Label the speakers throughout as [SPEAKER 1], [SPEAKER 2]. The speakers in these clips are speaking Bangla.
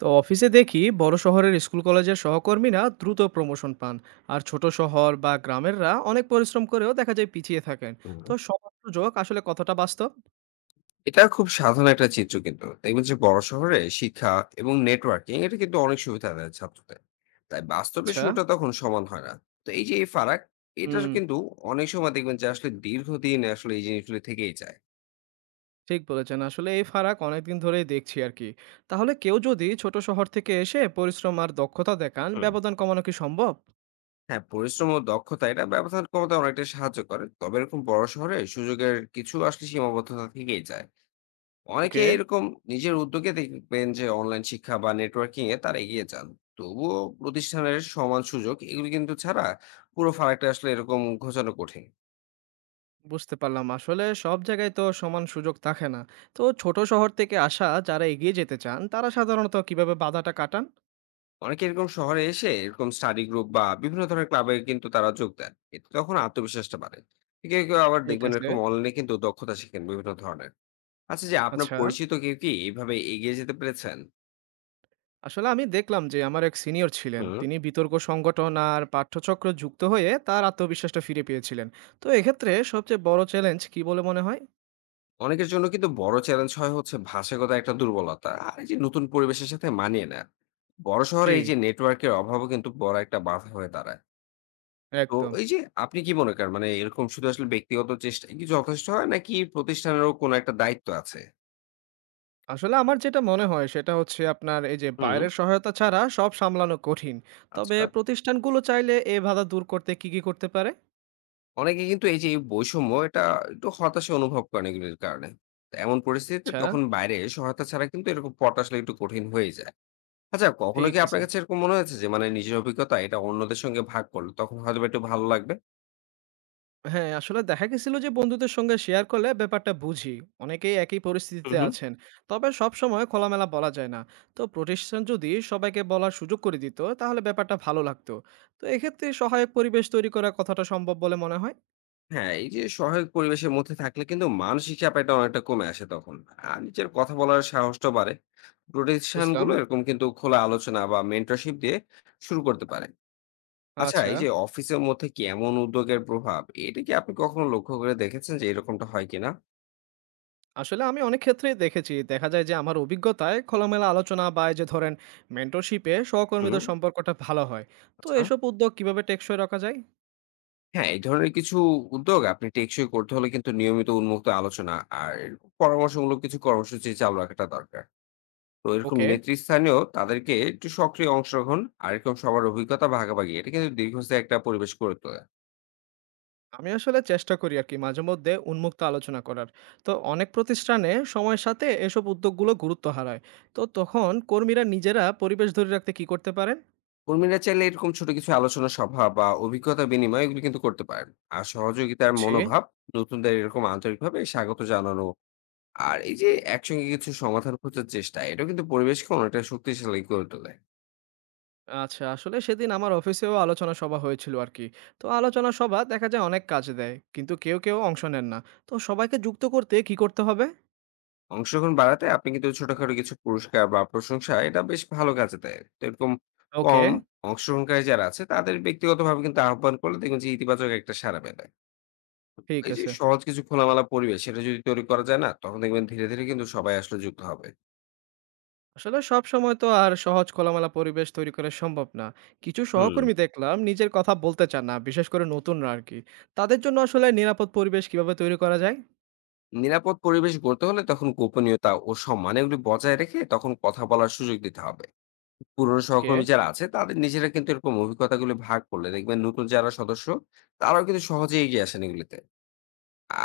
[SPEAKER 1] তো অফিসে দেখি বড় শহরের স্কুল কলেজের সহকর্মীরা দ্রুত প্রমোশন পান আর ছোট শহর বা গ্রামেররা অনেক পরিশ্রম করেও দেখা যায় পিছিয়ে থাকেন।
[SPEAKER 2] হুম।
[SPEAKER 1] তো সবার সুযোগ আসলে কতটা বাস্তব?
[SPEAKER 2] এটা খুব সাধারণ একটা চিত্র কিন্তু। দেখবেন যে বড় শহরে শিক্ষা এবং নেটওয়ার্কিং এটা কিন্তু অনেক সুবিধা দেয় ছাত্রদের। তাই বাস্তবে
[SPEAKER 1] আচ্ছা।
[SPEAKER 2] শুরুটা তখন সমান হয় না। তো এই যে এই ফারাক এটা
[SPEAKER 1] হুম।
[SPEAKER 2] কিন্তু অনেক সময় দেখবেন যে আসলে দীর্ঘদিন আসলে এই জিনিসগুলো থেকেই যায়।
[SPEAKER 1] ঠিক বলেছেন, আসলে এই ফারাক অনেকদিন ধরেই দেখছি আর কি। তাহলে কেউ যদি ছোট শহর থেকে এসে পরিশ্রম আর দক্ষতা দেখান,
[SPEAKER 2] হুম।
[SPEAKER 1] ব্যবধান কমানো কি সম্ভব?
[SPEAKER 2] হ্যাঁ, পরিশ্রম ও দক্ষতা এটা ব্যবধান কমাতে অনেকটাই সাহায্য করে। তবে এরকম বড় শহরে সুযোগের কিছু আসলে সীমাবদ্ধতা থেকেই যায়। অনেকে
[SPEAKER 1] ওকে।
[SPEAKER 2] এরকম নিজের উদ্যোগে দেখবেন যে অনলাইন শিক্ষা বা নেটওয়ার্কিং এ তারা এগিয়ে যান। তবুও প্রতিষ্ঠানের সমান সুযোগ এগুলো কিন্তু ছাড়া পুরো ফারাকটা আসলে এরকম ঘোচানো কঠিন।
[SPEAKER 1] বুঝতে পারলাম, আসলে সব জায়গায় তো সমান সুযোগ থাকে না। তো ছোট শহর থেকে আসা যারা এগিয়ে যেতে চান তারা সাধারণত কিভাবে বাধাটা কাটান?
[SPEAKER 2] অনেকে এরকম শহরে এসে এরকম স্টাডি গ্রুপ বা বিভিন্ন ধরনের ক্লাবে কিন্তু তারা যোগ দেন, এতে তখন আত্মবিশ্বাসটা বাড়ে। কেউ কেউ আবার
[SPEAKER 1] ঠিক
[SPEAKER 2] দেখবেন
[SPEAKER 1] আছে।
[SPEAKER 2] এরকম অনলাইনে কিন্তু দক্ষতা শিখেন বিভিন্ন ধরনের। আচ্ছা, যে আপনার
[SPEAKER 1] আচ্ছা।
[SPEAKER 2] পরিচিত কেউ কি এইভাবে এগিয়ে যেতে পেরেছেন?
[SPEAKER 1] আসলে আমি দেখলাম যে আমার এক সিনিয়র ছিলেন,
[SPEAKER 2] হুম।
[SPEAKER 1] তিনি বিতর্ক সংগঠন আর পাঠ্যচক্র যুক্ত হয়ে তার আত্মবিশ্বাসটা ফিরে পেয়েছিলেন। তো এক্ষেত্রে সবচেয়ে বড় চ্যালেঞ্জ কি বলে মনে হয়?
[SPEAKER 2] অনেকের জন্য কিন্তু বড় চ্যালেঞ্জ হয় হচ্ছে ভাষাগত একটা দুর্বলতা আর এই যে নতুন পরিবেশের সাথে মানিয়ে নেয়। বড়
[SPEAKER 1] জি।
[SPEAKER 2] শহরে এই যে নেটওয়ার্কের অভাবও কিন্তু বড় একটা বাধা হয়ে দাঁড়ায়। তো
[SPEAKER 1] একদম।
[SPEAKER 2] এই যে আপনি কি মনে করেন, মানে এরকম শুধু আসলে ব্যক্তিগত চেষ্টা কি যথেষ্ট হয় নাকি প্রতিষ্ঠানেরও কোনো একটা দায়িত্ব আছে?
[SPEAKER 1] আসলে আমার যেটা মনে হয় সেটা হচ্ছে আপনার এই যে
[SPEAKER 2] হুম।
[SPEAKER 1] বাইরের সহায়তা ছাড়া সব সামলানো কঠিন। তবে
[SPEAKER 2] আচ্ছা।
[SPEAKER 1] প্রতিষ্ঠানগুলো চাইলে এ বাধা দূর করতে কি কি করতে পারে?
[SPEAKER 2] অনেকে কিন্তু এই যে এই বৈষম্য এটা একটু হতাশা অনুভব করেন এগুলির কারণে। তো এমন পরিস্থিতিতে
[SPEAKER 1] আচ্ছা।
[SPEAKER 2] তখন বাইরে সহায়তা ছাড়া কিন্তু এরকম পট আসলে একটু কঠিন হয়ে যায়। আচ্ছা, কখনো
[SPEAKER 1] ঠিক
[SPEAKER 2] কি
[SPEAKER 1] আছে।
[SPEAKER 2] আপনার কাছে এরকম মনে হয়েছে যে মানে নিজের অভিজ্ঞতা এটা অন্যদের সঙ্গে ভাগ করলে তখন হয়তোবা একটু ভালো লাগবে?
[SPEAKER 1] হ্যাঁ, আসলে দেখা গেছিল যে বন্ধুদের সঙ্গে শেয়ার করলে ব্যাপারটা বুঝি। অনেকেই একই
[SPEAKER 2] হুম,
[SPEAKER 1] পরিস্থিতিতে
[SPEAKER 2] হুম।
[SPEAKER 1] আছেন। তবে সবসময় খোলামেলা বলা যায় না। তো প্রতিষ্ঠান যদি সবাইকে বলার সুযোগ করে দিত তাহলে ব্যাপারটা ভালো লাগতো। তো এক্ষেত্রে সহায়ক পরিবেশ তৈরি করা কথাটা সম্ভব বলে মনে হয়?
[SPEAKER 2] হ্যাঁ, এই যে সহায়ক পরিবেশের মধ্যে থাকলে কিন্তু মানসিক চাপ এটা অনেকটা কমে আসে তখন। আর নিজের কথা বলার সাহসটা বাড়ে। প্রতিষ্ঠান
[SPEAKER 1] বুঝলাম।
[SPEAKER 2] গুলো এরকম কিন্তু খোলা আলোচনা বা মেন্টরশিপ দিয়ে শুরু করতে পারে। আচ্ছা,
[SPEAKER 1] আচ্ছা।
[SPEAKER 2] এই যে অফিসের মধ্যে কি এমন উদ্যোগের প্রভাব, এটা কি আপনি কখনো লক্ষ্য করে দেখেছেন যে এরকমটা হয় কিনা?
[SPEAKER 1] আসলে আমি অনেক ক্ষেত্রেই দেখেছি। দেখা যায় যে আমার অভিজ্ঞতায় খোলামেলা আলোচনা বা এই যে ধরেন মেন্টরশিপে
[SPEAKER 2] হুম,
[SPEAKER 1] সহকর্মীদের সম্পর্কটা ভালো হয়। তো
[SPEAKER 2] আচ্ছা।
[SPEAKER 1] এসব উদ্যোগ কিভাবে টেকসই রাখা যায়?
[SPEAKER 2] হ্যাঁ, এই ধরনের কিছু উদ্যোগ আপনি টেকসই করতে হলে কিন্তু নিয়মিত উন্মুক্ত আলোচনা আর এরকম পরামর্শমূলক কিছু কর্মসূচি চালু রাখাটা দরকার। তো এরকম
[SPEAKER 1] ওকে।
[SPEAKER 2] নেতৃস্থানীয় তাদেরকে একটু সক্রিয় অংশগ্রহণ আর এরকম সবার অভিজ্ঞতা ভাগাভাগি এটা কিন্তু দীর্ঘস্থায়ী একটা পরিবেশ গড়ে তোলে।
[SPEAKER 1] আমি আসলে চেষ্টা করি আর কি মাঝে মধ্যে উন্মুক্ত আলোচনা করার। তো অনেক প্রতিষ্ঠানে সময়ের সাথে এসব উদ্যোগগুলো গুরুত্ব হারায়। তো তখন কর্মীরা নিজেরা পরিবেশ ধরে রাখতে কি করতে পারেন?
[SPEAKER 2] কর্মীরা চাইলে এরকম ছোট কিছু আলোচনা সভা বা অভিজ্ঞতা বিনিময় এগুলো কিন্তু করতে পারেন। আর সহযোগিতার
[SPEAKER 1] বুঝছি।
[SPEAKER 2] মনোভাব, নতুনদের এরকম আন্তরিকভাবে স্বাগত জানানো আর এই যে একসঙ্গে কিছু সমাধান খোঁজার চেষ্টা এটাও কিন্তু পরিবেশকে অনেকটা শক্তিশালী করে তোলে।
[SPEAKER 1] আচ্ছা। আসলে সেদিন আমার অফিসেও আলোচনা সভা হয়েছিল আর কি। তো আলোচনা সভা দেখা যায় অনেক কাজ দেয়, কিন্তু কেউ কেউ অংশ নেন না। তো সবাইকে যুক্ত করতে কি করতে হবে?
[SPEAKER 2] অংশগ্রহণ বাড়াতে আপনি কিন্তু ছোটখাটো কিছু পুরস্কার বা প্রশংসা এটা বেশ ভালো কাজে দেয়। তো এরকম
[SPEAKER 1] ওকে।
[SPEAKER 2] কম অংশগ্রহণকারী যারা আছে তাদের ব্যক্তিগতভাবে কিন্তু আহ্বান করলে দেখবেন যে ইতিবাচক একটা সাড়া মেলে।
[SPEAKER 1] ঠিক
[SPEAKER 2] এই যে
[SPEAKER 1] আছে।
[SPEAKER 2] সহজ কিছু খোলামেলা পরিবেশ সেটা যদি তৈরি করা যায় না, তখন দেখবেন ধীরে ধীরে কিন্তু সবাই আসলে যুক্ত হবে।
[SPEAKER 1] আসলে সব সময় তো আর সহজ খোলামেলা পরিবেশ তৈরি করা সম্ভব না। কিছু
[SPEAKER 2] হুম।
[SPEAKER 1] সহকর্মী দেখলাম নিজের কথা বলতে চান না, বিশেষ করে নতুনরা আরকি। তাদের জন্য আসলে নিরাপদ পরিবেশ কিভাবে তৈরি করা যায়?
[SPEAKER 2] নিরাপদ পরিবেশ গড়তে হলে তখন গোপনীয়তা ও সম্মান এগুলি বজায় রেখে তখন কথা বলার সুযোগ দিতে হবে। পুরনো
[SPEAKER 1] ওকে,
[SPEAKER 2] সহকর্মী যারা আছে তাদের নিজেরা কিন্তু এরকম অভিজ্ঞতাগুলি ভাগ করলে দেখবেন নতুন যারা সদস্য তারাও কিন্তু সহজে এগিয়ে আসেন এগুলিতে।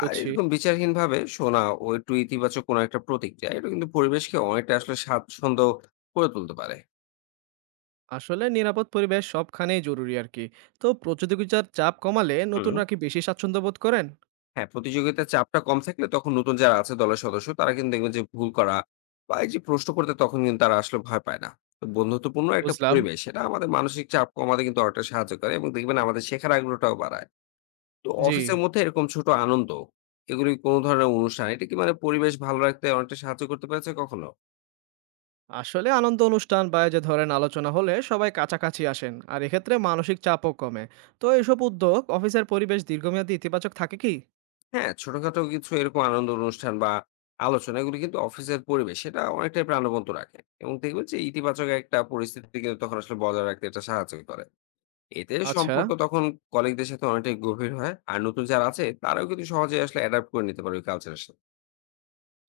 [SPEAKER 2] আর এরকম বিচারহীনভাবে শোনা ও একটু ইতিবাচক কোনো একটা প্রতিক্রিয়া এটা কিন্তু পরিবেশকে অনেকটা আসলে স্বাচ্ছন্দ্য করে তুলতে পারে।
[SPEAKER 1] আসলে নিরাপদ পরিবেশ সবখানেই জরুরি আরকি। তো প্রতিযোগিতার চাপ কমালে
[SPEAKER 2] হুম।
[SPEAKER 1] নতুনরা কি বেশি স্বাচ্ছন্দ্য বোধ করেন?
[SPEAKER 2] হ্যাঁ, প্রতিযোগিতার চাপটা কম থাকলে তখন নতুন যারা আছে দলের সদস্য তারা কিন্তু দেখবেন যে ভুল করা বা এই যে প্রশ্ন করতে তখন কিন্তু তারা আসলে ভয় পায় না। তো বন্ধুত্বপূর্ণ একটা
[SPEAKER 1] বুঝলাম।
[SPEAKER 2] পরিবেশ এটা আমাদের মানসিক চাপ কমাতে কিন্তু অনেকটা সাহায্য করে এবং দেখবেন আমাদের শেখার আগ্রহটাও বাড়ায়। তো
[SPEAKER 1] জি।
[SPEAKER 2] অফিসের মধ্যে এরকম ছোট আনন্দ এগুলি কোনো ধরনের অনুষ্ঠান এটা কি মানে পরিবেশ ভালো রাখতে অনেকটা সাহায্য করতে পেরেছে কখনো?
[SPEAKER 1] আসলে আনন্দ অনুষ্ঠান বা এই যে ধরেন আলোচনা হলে সবাই কাছাকাছি আসেন। আর এক্ষেত্রে মানসিক চাপও কমে। তো এসব উদ্যোগ অফিসের পরিবেশ দীর্ঘমেয়াদী ইতিবাচক থাকে কি?
[SPEAKER 2] হ্যাঁ, ছোটখাটো কিছু এরকম আনন্দ অনুষ্ঠান বা আলোচনা এগুলো কিন্তু অফিসের পরিবেশ সেটা অনেকটাই প্রাণবন্ত রাখে এবং দেখবেন যে ইতিবাচক একটা পরিস্থিতি কিন্তু তখন আসলে বজায় রাখতে এটা সাহায্য করে। এতে
[SPEAKER 1] আচ্ছা।
[SPEAKER 2] সম্পর্ক তখন কলিগদের সাথে অনেকটাই গভীর হয়। আর নতুন যারা আছে তারাও কিন্তু সহজেই আসলে অ্যাডাপ্ট করে নিতে পারে ওই কালচারের সাথে।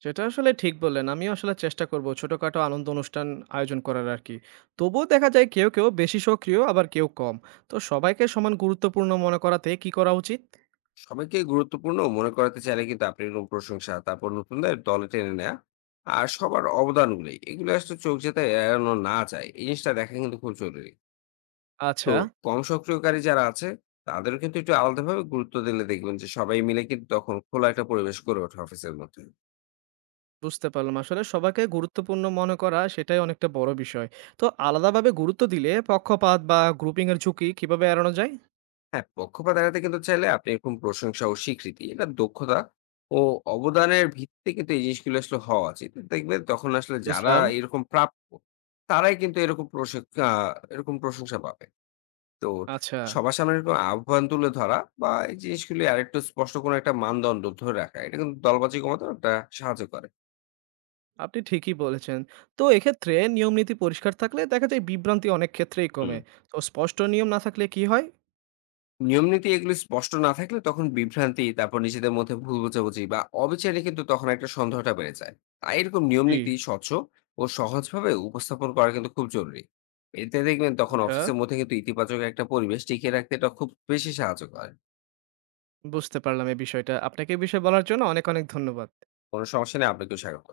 [SPEAKER 1] সেটা আসলে ঠিক বললেন। আমিও আসলে চেষ্টা করব ছোটখাটো আনন্দ অনুষ্ঠান আয়োজন করার আরকি। তবুও দেখা যায় কেউ বেশি সক্রিয় আবার কেউ কম। তো সবাইকে সমান গুরুত্বপূর্ণ মনে করাতে কি করা উচিত?
[SPEAKER 2] সবাইকে গুরুত্বপূর্ণ মনে করাতে চাইলে কিন্তু আপনি এরকম প্রশংসা, তারপর নতুনদের দলে টেনে নেয়া আর সবার অবদানগুলোই এগুলো আসলে চোখ যাতে এড়ানো না যায় এই জিনিসটা দেখা কিন্তু খুব জরুরি। তো
[SPEAKER 1] আচ্ছা,
[SPEAKER 2] কম সক্রিয়কারী যারা আছে তাদেরও কিন্তু একটু আলাদাভাবে গুরুত্ব দিলে দেখবেন যে সবাই মিলে কিন্তু তখন খোলা একটা পরিবেশ গড়ে ওঠে অফিসের মধ্যে।
[SPEAKER 1] বুঝতে পারলাম। আসলে সবাইকে গুরুত্বপূর্ণ মনে করা সেটাই অনেকটা বড় বিষয়। তো আলাদাভাবে গুরুত্ব দিলে পক্ষপাত বা গ্রুপিং এর ঝুঁকি কিভাবে এড়ানো যায়?
[SPEAKER 2] হ্যাঁ, পক্ষপাত এড়াতে কিন্তু চাইলে আপনি এরকম প্রশংসা ও স্বীকৃতি এটা দক্ষতা ও অবদানের ভিত্তিতে কিন্তু এই জিনিসগুলো আসলে হওয়া উচিত। দেখবেন তখন আসলে যারা
[SPEAKER 1] বুঝলাম।
[SPEAKER 2] এরকম প্রাপ্য তারাই কিন্তু এরকম প্রশংসা প্রশংসা পাবে। তো
[SPEAKER 1] আচ্ছা,
[SPEAKER 2] সবার সামনে এরকম আহ্বান তুলে ধরা বা এই জিনিসগুলি আরেকটু স্পষ্ট কোনো একটা মানদণ্ড ধরে রাখা এটা কিন্তু দলবাজি কমাতে একটা সাহায্য করে।
[SPEAKER 1] আপনি ঠিকই বলেছেন। তো এক্ষেত্রে নিয়ম নীতি পরিষ্কার থাকলে দেখা যায় বিভ্রান্তি অনেক ক্ষেত্রেই
[SPEAKER 2] হুম।
[SPEAKER 1] কমে। তো স্পষ্ট নিয়ম না থাকলে কি হয়?
[SPEAKER 2] নিয়মনীতি এগুলি স্পষ্ট না থাকলে তখন বিভ্রান্তি, তারপর নিজেদের মধ্যে ভুল বোঝাবুঝি বা অবিচারে কিন্তু তখন একটা সন্দেহটা বেড়ে যায়। তাই এরকম
[SPEAKER 1] জি,
[SPEAKER 2] নিয়মনীতি স্বচ্ছ ও সহজভাবে উপস্থাপন করা কিন্তু খুব জরুরি। এতে দেখবেন তখন
[SPEAKER 1] আচ্ছা।
[SPEAKER 2] অফিসের মধ্যে কিন্তু ইতিবাচক একটা পরিবেশ টিকিয়ে রাখতে এটা খুব বেশি সাহায্য করে।
[SPEAKER 1] বুঝতে পারলাম এই বিষয়টা। আপনাকে এই বিষয়ে বলার জন্য অনেক ধন্যবাদ।
[SPEAKER 2] কোনো সমস্যা নেই, আপনাকেও স্বাগত।